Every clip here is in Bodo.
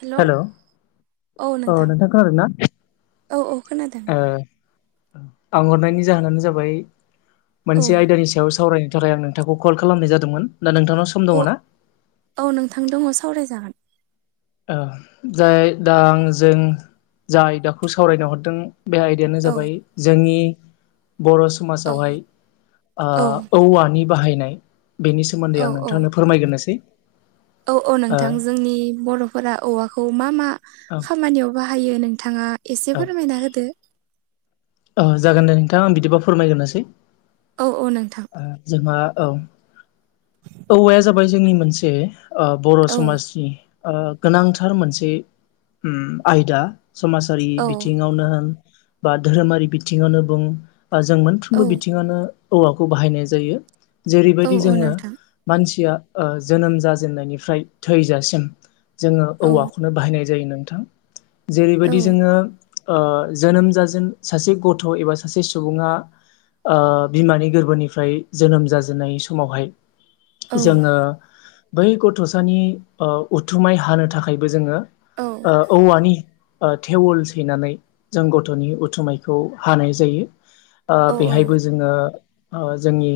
हेलौ हेल' अ नोंथां खोनादों ना औ औ खोनादों ओ आं हरनायनि जाहोनानो जाबाय औ मोनसे आयदानि सायाव सावराय सावराय आं नोंथांखौ कल खालामनाय जादोंमोन दा नोंथांनाव सम औ दङ ना औ नोंथां दङ सावरायजागोन ओ जाय दा आं जों जाय आयदाखौ सावरायनो हरदों बे आयदायानो औ जाबाय जोंनि बर' औ समाजावहाय औ ओ औवानि बाहायनाय बेनि सोमोन्दै औ आं औ नोंथांनो फोरमायगोरनोसै औ औ नोंथां जोंनि बर'फोरा औवाखौ मा मा औ खामानियाव बाहा बाहायो नोंथाङा एसे फोरमायना होदो ओ जागोन दे नोंथां आं बिदिबा फोरमायग्रोनोसै औ औ नोंथां जोंहा ओ जेनबा औ औवाया जाबाय जोंनि मोनसे बर' औ समाजनि ओ गोनांथार मोनसे आयदा समाजारि औ बिथिङावनो होन बा धोरोमारि बिथिङावनो बुं बा जों औ मोनफ्रोमबो बिथिङानो औवाखौ बाहायनाय जायो औ जेरैबायदि औ जोङो नोंथां मानसिया ओ जोनोम जाजेननायनिफ्राय थैजासिम जोङो औ औवाखौनो बाहायनाय जायो नोंथां औ जेरैबायदि जोङो ओ जोनोम जाजेन सासे गथ' एबा सासे सुबुङा ओ बिमानि गोरबोनिफ्राय जोनोम जाजेननाय समावहाय औ जोङो बै गथ'सानि उथुमाय हानो थाखायबो जोङो औ औवानि थेवल सैनानै जों गथ'नि उम। थुमायखौ हानाय जायो ओ औ बेहायबो जोङो जोंनि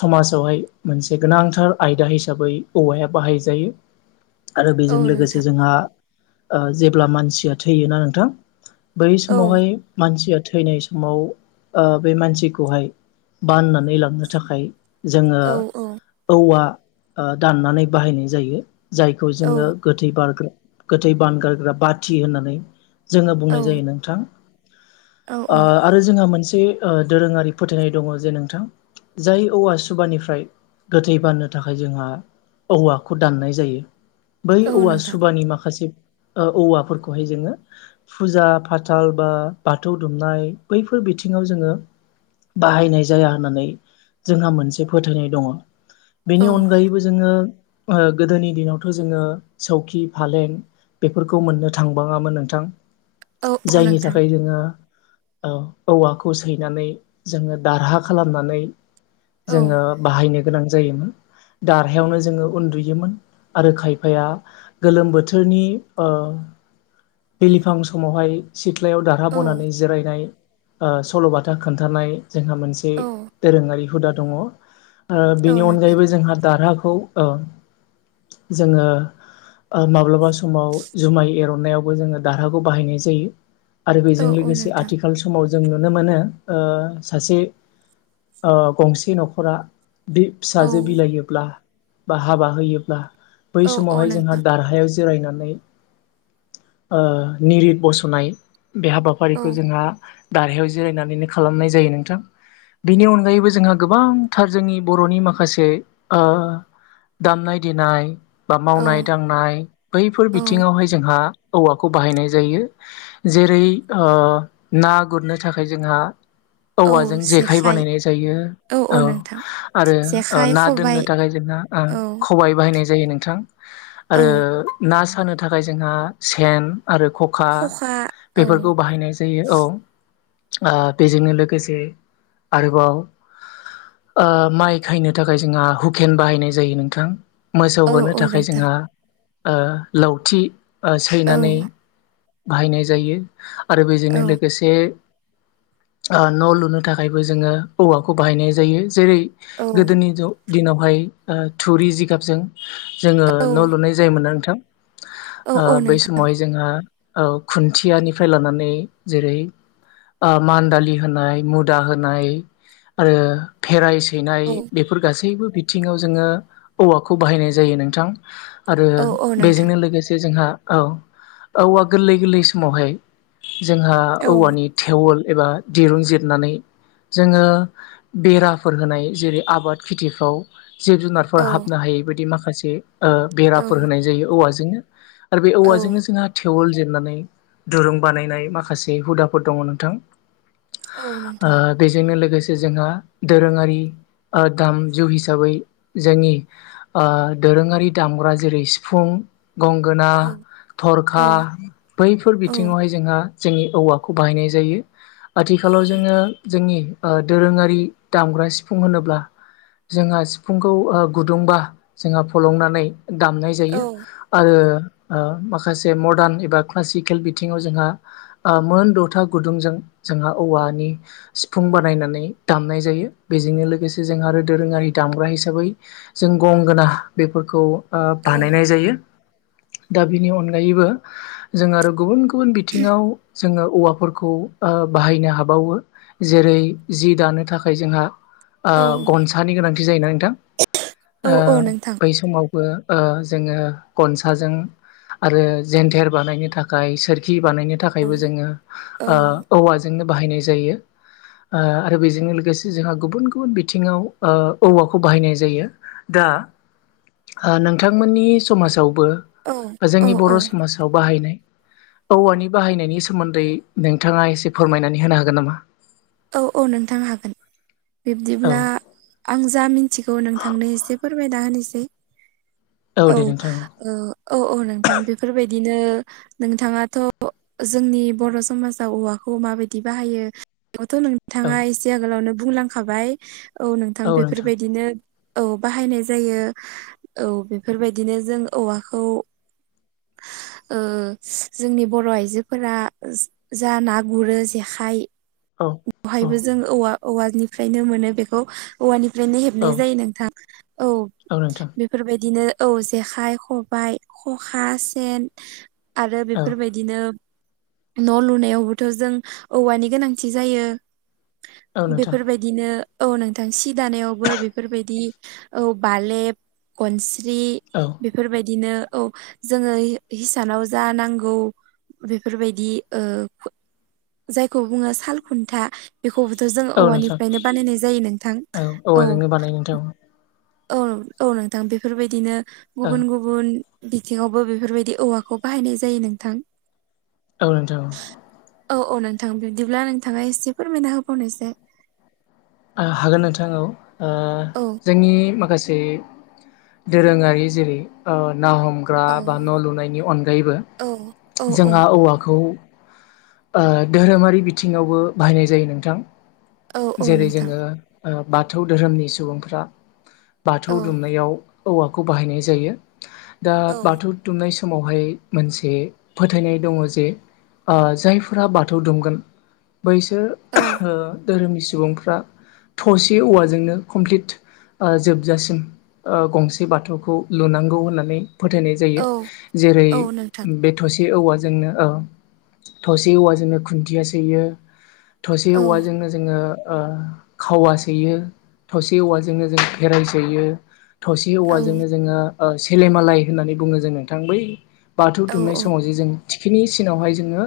समाजावहाय मोनसे गोनांथार आयदा हिसाबै औवाया बाहायजायो। आरो औ बेजों लोगोसे नोंथां जोंहा ओ जेब्ला मानसिया थैयोना नोंथां बै औ समावहाय मानसिया थैनाय समाव ओ बे मानसिखौहाय बाननानै लांनो थाखाय जोङो औ औ औवा दाननानै बाहायनाय जायो जायखौ औ जोङो गोथै बारग्रा गोथै बान गारग्रा बाथि होननानै जोङो औ बुंनाय जायो नोंथां औ आरो जोंहा मोनसे मोनसे दोरोङारि फोथायनाय दङ जे नोंथां जाय औवा सुबानिफ्राय गोथै बारनो थाखाय जोंहा औवाखौ दाननाय जायो बै औ औवा नोंथां सुबानि माखासे औवाफोरखौहाय जोङो फुजा फाथाल बा बाथौ दुमनाय बैफोर बिथिङाव जोङो बाहायनाय जाया होननानै जोंहा मोनसे फोथायनाय दङ' औ बेनि अनगायैबो जोङो ओ गोदोनि दिनावथ' जोङो सौखि फालें बेफोरखौ मोननो थांबाङामोन नोंथां औ औ नोंथां। ओ औवाखौ सैनानै जोङो दारहा खालामनानै औ जोङो बाहायनो गोनां जायोमोन दारहायावनो जोङो उन्दुयोमोन आरो खायफाया गोलोम बोथोरनि ओ। बिलिफां समावहाय सिथ्लायाव बथा औ बनानै जिरायनाय ओ सल'बाथा खोन्थनाय जोंहा मोनसे औ दोरोङारि हुदा दङ आरो बेनि औ नोंथां अनगायैबो जोंहा दारहाखौ ओ। जोङो माब्लाबा समाव जुमाय एरननायावबो जोङो दारहाखौ बाहायनाय जायो। आरो औ बेजों औ लोगोसे नोंथां आथिखाल समाव जों नुनो मोनो ओ सासे गंसे न'खरा बे औ फिसाजो बिलायोब्ला बा हाबा होयोब्ला बै औ औ समावहाय जोंहा नोंथां दारहायाव। जिरायनानै ओ निरिद बस'नाय। बे औ हाबाफारिखौ जोंहा दारहायाव जिरायनानैनो खालामनाय जायो नोंथां बेनि अनगायैबो जोंहा गोबांथार जोंनि बर'नि माखासे ओ दामनाय देनाय। बा औ मावनाय दांनाय बैफोर औ बिथिङावहाय जोंहा औवाखौ बाहायनाय जायो जेरै ओ ना गुरनो थाखाय जोंहा औवाजों जेखाइ बानायनाय जायो औ आरो जेखाइ ना खबाइ दोननो थाखाय जों औ खबबाय बाहायनायम जायो नोंथां औ आरो ना सानो थाखाय जोंहा सेन आरो खखा बेफोरखौ बाहायनाय जायो औ ओ बेजोंनो लोगोसे आरोबाव ओ‌ माइ खायनो थाखाय जोंहा हुकेन बाहायनाय जायो नोंथां मोसौ औ होनो औ थाखाय नोंथां जोंहा लावथि औ सैनानै बाहायनाय जायो आरो बेजोंनो औ लोगोसे ओ न' लुनो थाखायबो जोङो औवाखौ बाहायनाय जायो जेरै औ गोदोनि दिनावहाय थुरि जिगाबजों जोङो औ न' लुनाय जायोमोनना नोंथां औ औ बै नोंथां समावहाय जोङो खुन्थियानिफ्राय लानानै जेरै मान दालि होनाय मुदा होनाय आरो भेराइस सैनाय औ बेफोर गासैबो बिथिङाव जोङो औवाखौ बाहायनाय जायो नोंथां आरो औ औ नोंथां बेजोंनो लोगोसे जोंहा औ औवा गोरलै गोरलै समावहाय जोंहा औ औवानि थेवोल एबा दिरुं जिरनानै जोङो बेराफोर होनाय जेरै आबाद खेथिफ्राव जिब औ जुनारफोर हाबनो हायै बदि माखासे बेराफोर औ होनाय जायो औवाजोंनो आरो बे औवाजोंनो जोंहा थेवल जेरनानै दुरुं बानायनाय माखासे हुदाफोर दङ नोंथां औ नोंथां ओ बेजोंनो लोगोसे जोंहा दोरोङारि दामजु हिसाबै जोंनि दोरोङारि दामग्रा जेरै सिफुं गंगोना औ औ थरखा बैफोर औ बिथिङावहाय जोंहा जोंनि औवाखौ बाहायनाय जायो औ आथिखालाव जोङो नोंथां जोंनि दोरोङारि दामग्रा सिफुं होनोब्ला जोंहा सिफुंखौ गुदुंबा जोंहा फलंनानै दामनाय औ जायो आरो माखासे मडार्न एबा क्लासिकेल बिथिङाव जोंहा मोन दथा गुदुंजों जोंहा औवानि सिफुं बानायनानै दामनाय जायो बेजोंनो लोगोसे जों आरो दोरोङारि दामग्रा हिसाबै जों गं गोना बेफोरखौ औ बानायनाय जायो दा बेनि अनगायैबो जों आरो गुबुन गु बुन बिथिङाव जोङो औवाफोरखौ बाहायनो हाबावो जेरै जि दानो थाखाय जोंहा ओ औ गनसानि गोनांथि जायोना नोंथां औ ओ औ नोंथां बै समाव बो ओ जोङो खनसाजों आरो जेन्थेर बानायनो थाखाय सोरखि बानायनो थाखायबो जोङो औ ओ औवाजोंनो बाहायनाय जायो ओ आरो बेजोंनो लोगोसे जोंहा ओ गुबुन गुबुन बिथिङाव औवाखौ बाहायनाय जायो दा नोंथांमोननि समाजाव बो औ जोंनि औ बर' समाजाव बाहायनाय औवानि बाहायनायनि सोमोन्दै नोंथाङा एसे फोरमायनानै होनो हागोन नामा औ औ नोंथां हागोन औ बिब्दिब्ला आं जा मिथिगौ नोंथांनो एसे फोरमायना होनोसै औ ओ औ नोंथां बेफोरबायदिनो नोंथाङाथ' जोंनि बर' समाजाव औवाखौ माबायदि बाहायो आंथ' नोंथाङा एसे आगोलावनो बुंलांखाबाय औ नोंथां बेफोरबायदिनो औ बाहायनाय जायो औ बेफोरबायदिनो जों औवाखौ ओ जोंनि बर' आइजोफोरा जा ना गुरो जेखाइ औ औ बेवहायबो जों औवा औवानिफ्रायनो मोनो बेखौ औवानि फ्रायनो औ हेबनाय जायो नोंथां औ बेफोरबायदिनो औ जेखाइ खबायाइ खखा सेन आरो औ बेफोरबायदिनो न' लुनायावबोथ' जों औवानि गोनांथि जायो औ नोंथां बेफोरबायदिनो औ नोंथां सि दानायावबो बेफोरबायदि औ बालेब गन स्रि औ बेफोरबायदिनो औ जोङो हिसानाव जा नांगौ बेफोरबायदि ओ जायखौ बुङो साल खुन्था बेखौबोथ' जों औ नोंथां औवानिफ्रायनो बानायनाय जायो नोंथां औ औवाजोंनो बानायो नोंथां औ औ नोंथां बेफोरबायदिनो औ गुबुन गुबुन बिथिङावबो बेफोरबायदि औवाखौ बाहायनाय जायो नोंथां औ नोंथां औ औ औ नोंथां बिब्दिब्ला नोंथाङा एसे फोरमायना होबावनायसाय हागोन नोंथां औ ओ औ जोंनि माखासे जे दोरोङारि जेरै- ओ ना हमग्रा औ बा न' लुनायनि अनगायैबो औ औ औ जोंहा औवाखौ ओ धोरोमारि बिथिङावबो बाहायनाय जायो नोंथां औ औ जेरै- नोंथां जोङो ओ बाथौ धोरोमनि सुबुंफ्रा बाथौ औ दुमनायाव औवाखौ बाहायनाय जायो। दा औ बाथौ दुमनायस समावहाय मोनसे फोथायनाय दङ जे ओ जायफोरा बाथौ दुमगोन बैसोर औ ओ धोरोमनि सुबुंफ्रा थसे औवाजोंनो कमप्लिट ओ जोबजासिम ओ गंसे बाथौखौ लुनांगौ होननानै फोथायनाय जायो। औ औ नोंथां जेरै- बे थ'से ए औवाजोंनो ओ थसे औवाजोंनो खुन्थिया सैयो थसे औ औवाजोंनो जोङो ओ खावा सैयो, थसे औवाजोंनो जों फेराइ सैयो थसे औ औवाजोंनो जोङो ओ सेलेमालाय होननानै बुङो जों नोंथां बै बाथौ औ दुमनाय समाव जे जों थिखिनि सिनावहाय जोङो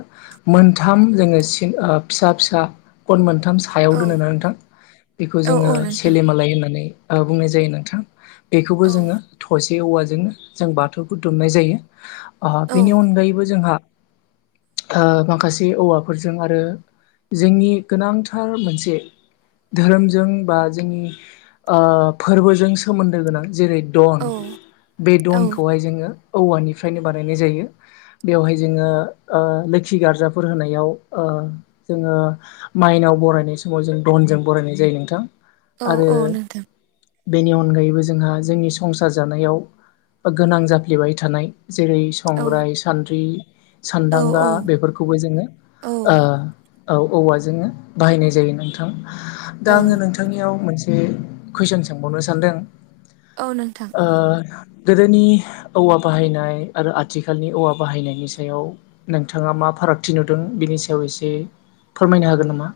मोनथाम जोङो सिन ओ फिसा फिसा गन मोनथ थाम सायाव औ दोनो ना नोंथां बेखौ औ जोङो औ नोंथां सेलिमालाय होननानै ओ बुंनाय जायो नोंथां। बेखौबो औ जोङो थसे औवाजोंनो जों बाथौखौ दुमनाय जायो। ओ औ बेनि अनगायैबो जोंहा ओ माखासे औवाफोरजों आरो जोंनि गोनांथार मोनसे धोरोमजों बा जोंनि ओ फोरबोजों सोमोन्दो गोनां जेरै- दन औ बे दनखौहाय जोङो औवानिफ्रायनो बानायनाय जायो। बेवहाय जोङो ओ लोखि गार्जाफोर होनायाव ओ जोङो माइनाव बरायनाय समाव जों दनजों बरायनाय जायो नोंथां। औ औ आरो नोंथां बेनि अनगायैबो जोंहा जोंनि संसार जानायाव गोनां जाफ्लेबाय थानाय जेरै- औ संग्राय, सान्द्रि औ सान्दांगा बेफोरखौबो जोङो औ ओ औ औवाजोंनो बाहायनाय जायो नोंथां। दा औ आङो नोंथांनियाव मोनसे ए कुइसन सोंबावनो सानदों औ नोंथां ओ गोदोनि औवा बाहायनाय आरो आथिखालनि औवा बाहायनायनि सायाव नोंथाङा मा मा फारागथि नुदों बेनि सायाव एसे फोरमायनो हागोन नामा?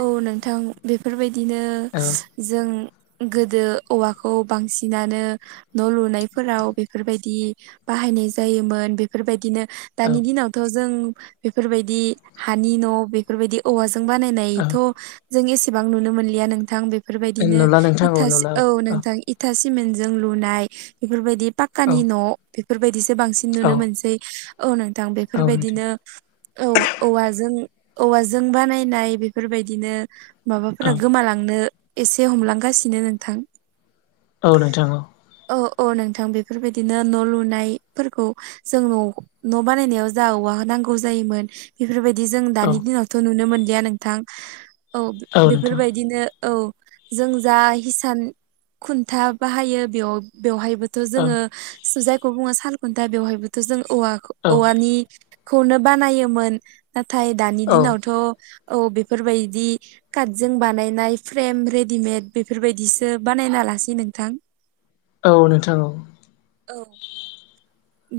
औ नोंथां बेफोरबायदिनो औ जों गोदो औवाखौ बांसिनानो न' लुनायफोराव बेफोरबायदि बाहायनाय जायोमोन बेफोरबायदिनो औ दानि दिनावथ' जों बेफोरबायदि हानि न' बेफोरबायदि औवाजों बानायनाय औ थ' जों एसेबां नुनो मोनलिया नोंथां बे फोरबायदिनो नुला नोंथां इथा नुला औ नोंथां इथा सिमेन्टजों लुनाय बेफोरबायदि औ पाक्कानि न' बेफोरबायदिसो बांसिन नुनो औ मोनसै औ नों थां। औ नोंथां बेफोरबायदिनो औ औवाजों औवाजों बानायनाय बे फोरबायदिनो औ माबाफोरा गोमालांनो एसे हमलांगासिनो नोंथां औ नोंथा औ। अ अ नोंथां बेफोरबायदिनो न' लुनायफोरखौ जों न' न' बानायनायाव जा औवा वा नांगौ‌ जायोमोन बेफोरबायदि जों दानि औ दिनावथ' नुनो मोनलिया नोंथां औ बेफोरबायदिनो औ जों जा हिसान खुन्था बाहायो बेयाव बेवहायबोथ' औ जोङो जायखौ बुङो सालखुन्था बेवहायबोथ' जों औवाखौ औ औवानि खौनो बानायोमोन नाथाय दानि औ दिनावथ' औ बेफोरबायदि काटजों बानायनाय फ्रेम रेडिमेड बेफोरबायदिसो बानायना लासि नोंथां। औ नोंथां औ। औ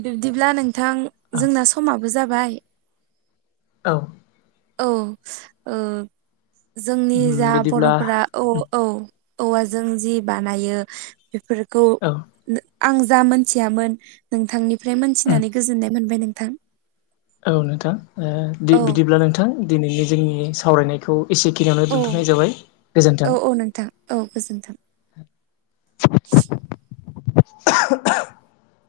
बिब्दिब्ला नोंथां जोंना समाबो जाबाय औ। औ ओ जोंनि जा बिदिब्ला बर'फोरा औ औ। औवाजों जि बानायो बेफोरखौ औ आं जा मोनथियामोन नोंथांनिफ्राय मोनथिनानै गोजोननाय मोनबाय नोंथां। औ नोंथां ओ औ बिदिब्ला नोंथां दिनैनि जोंनि सावरायनायखौ एसेखिनियावनो औ दोनथ'नाय जाबाय गोजोन्थों। औ नोंथां औ गोजोन्थों। [unintelligible] [unintelligible]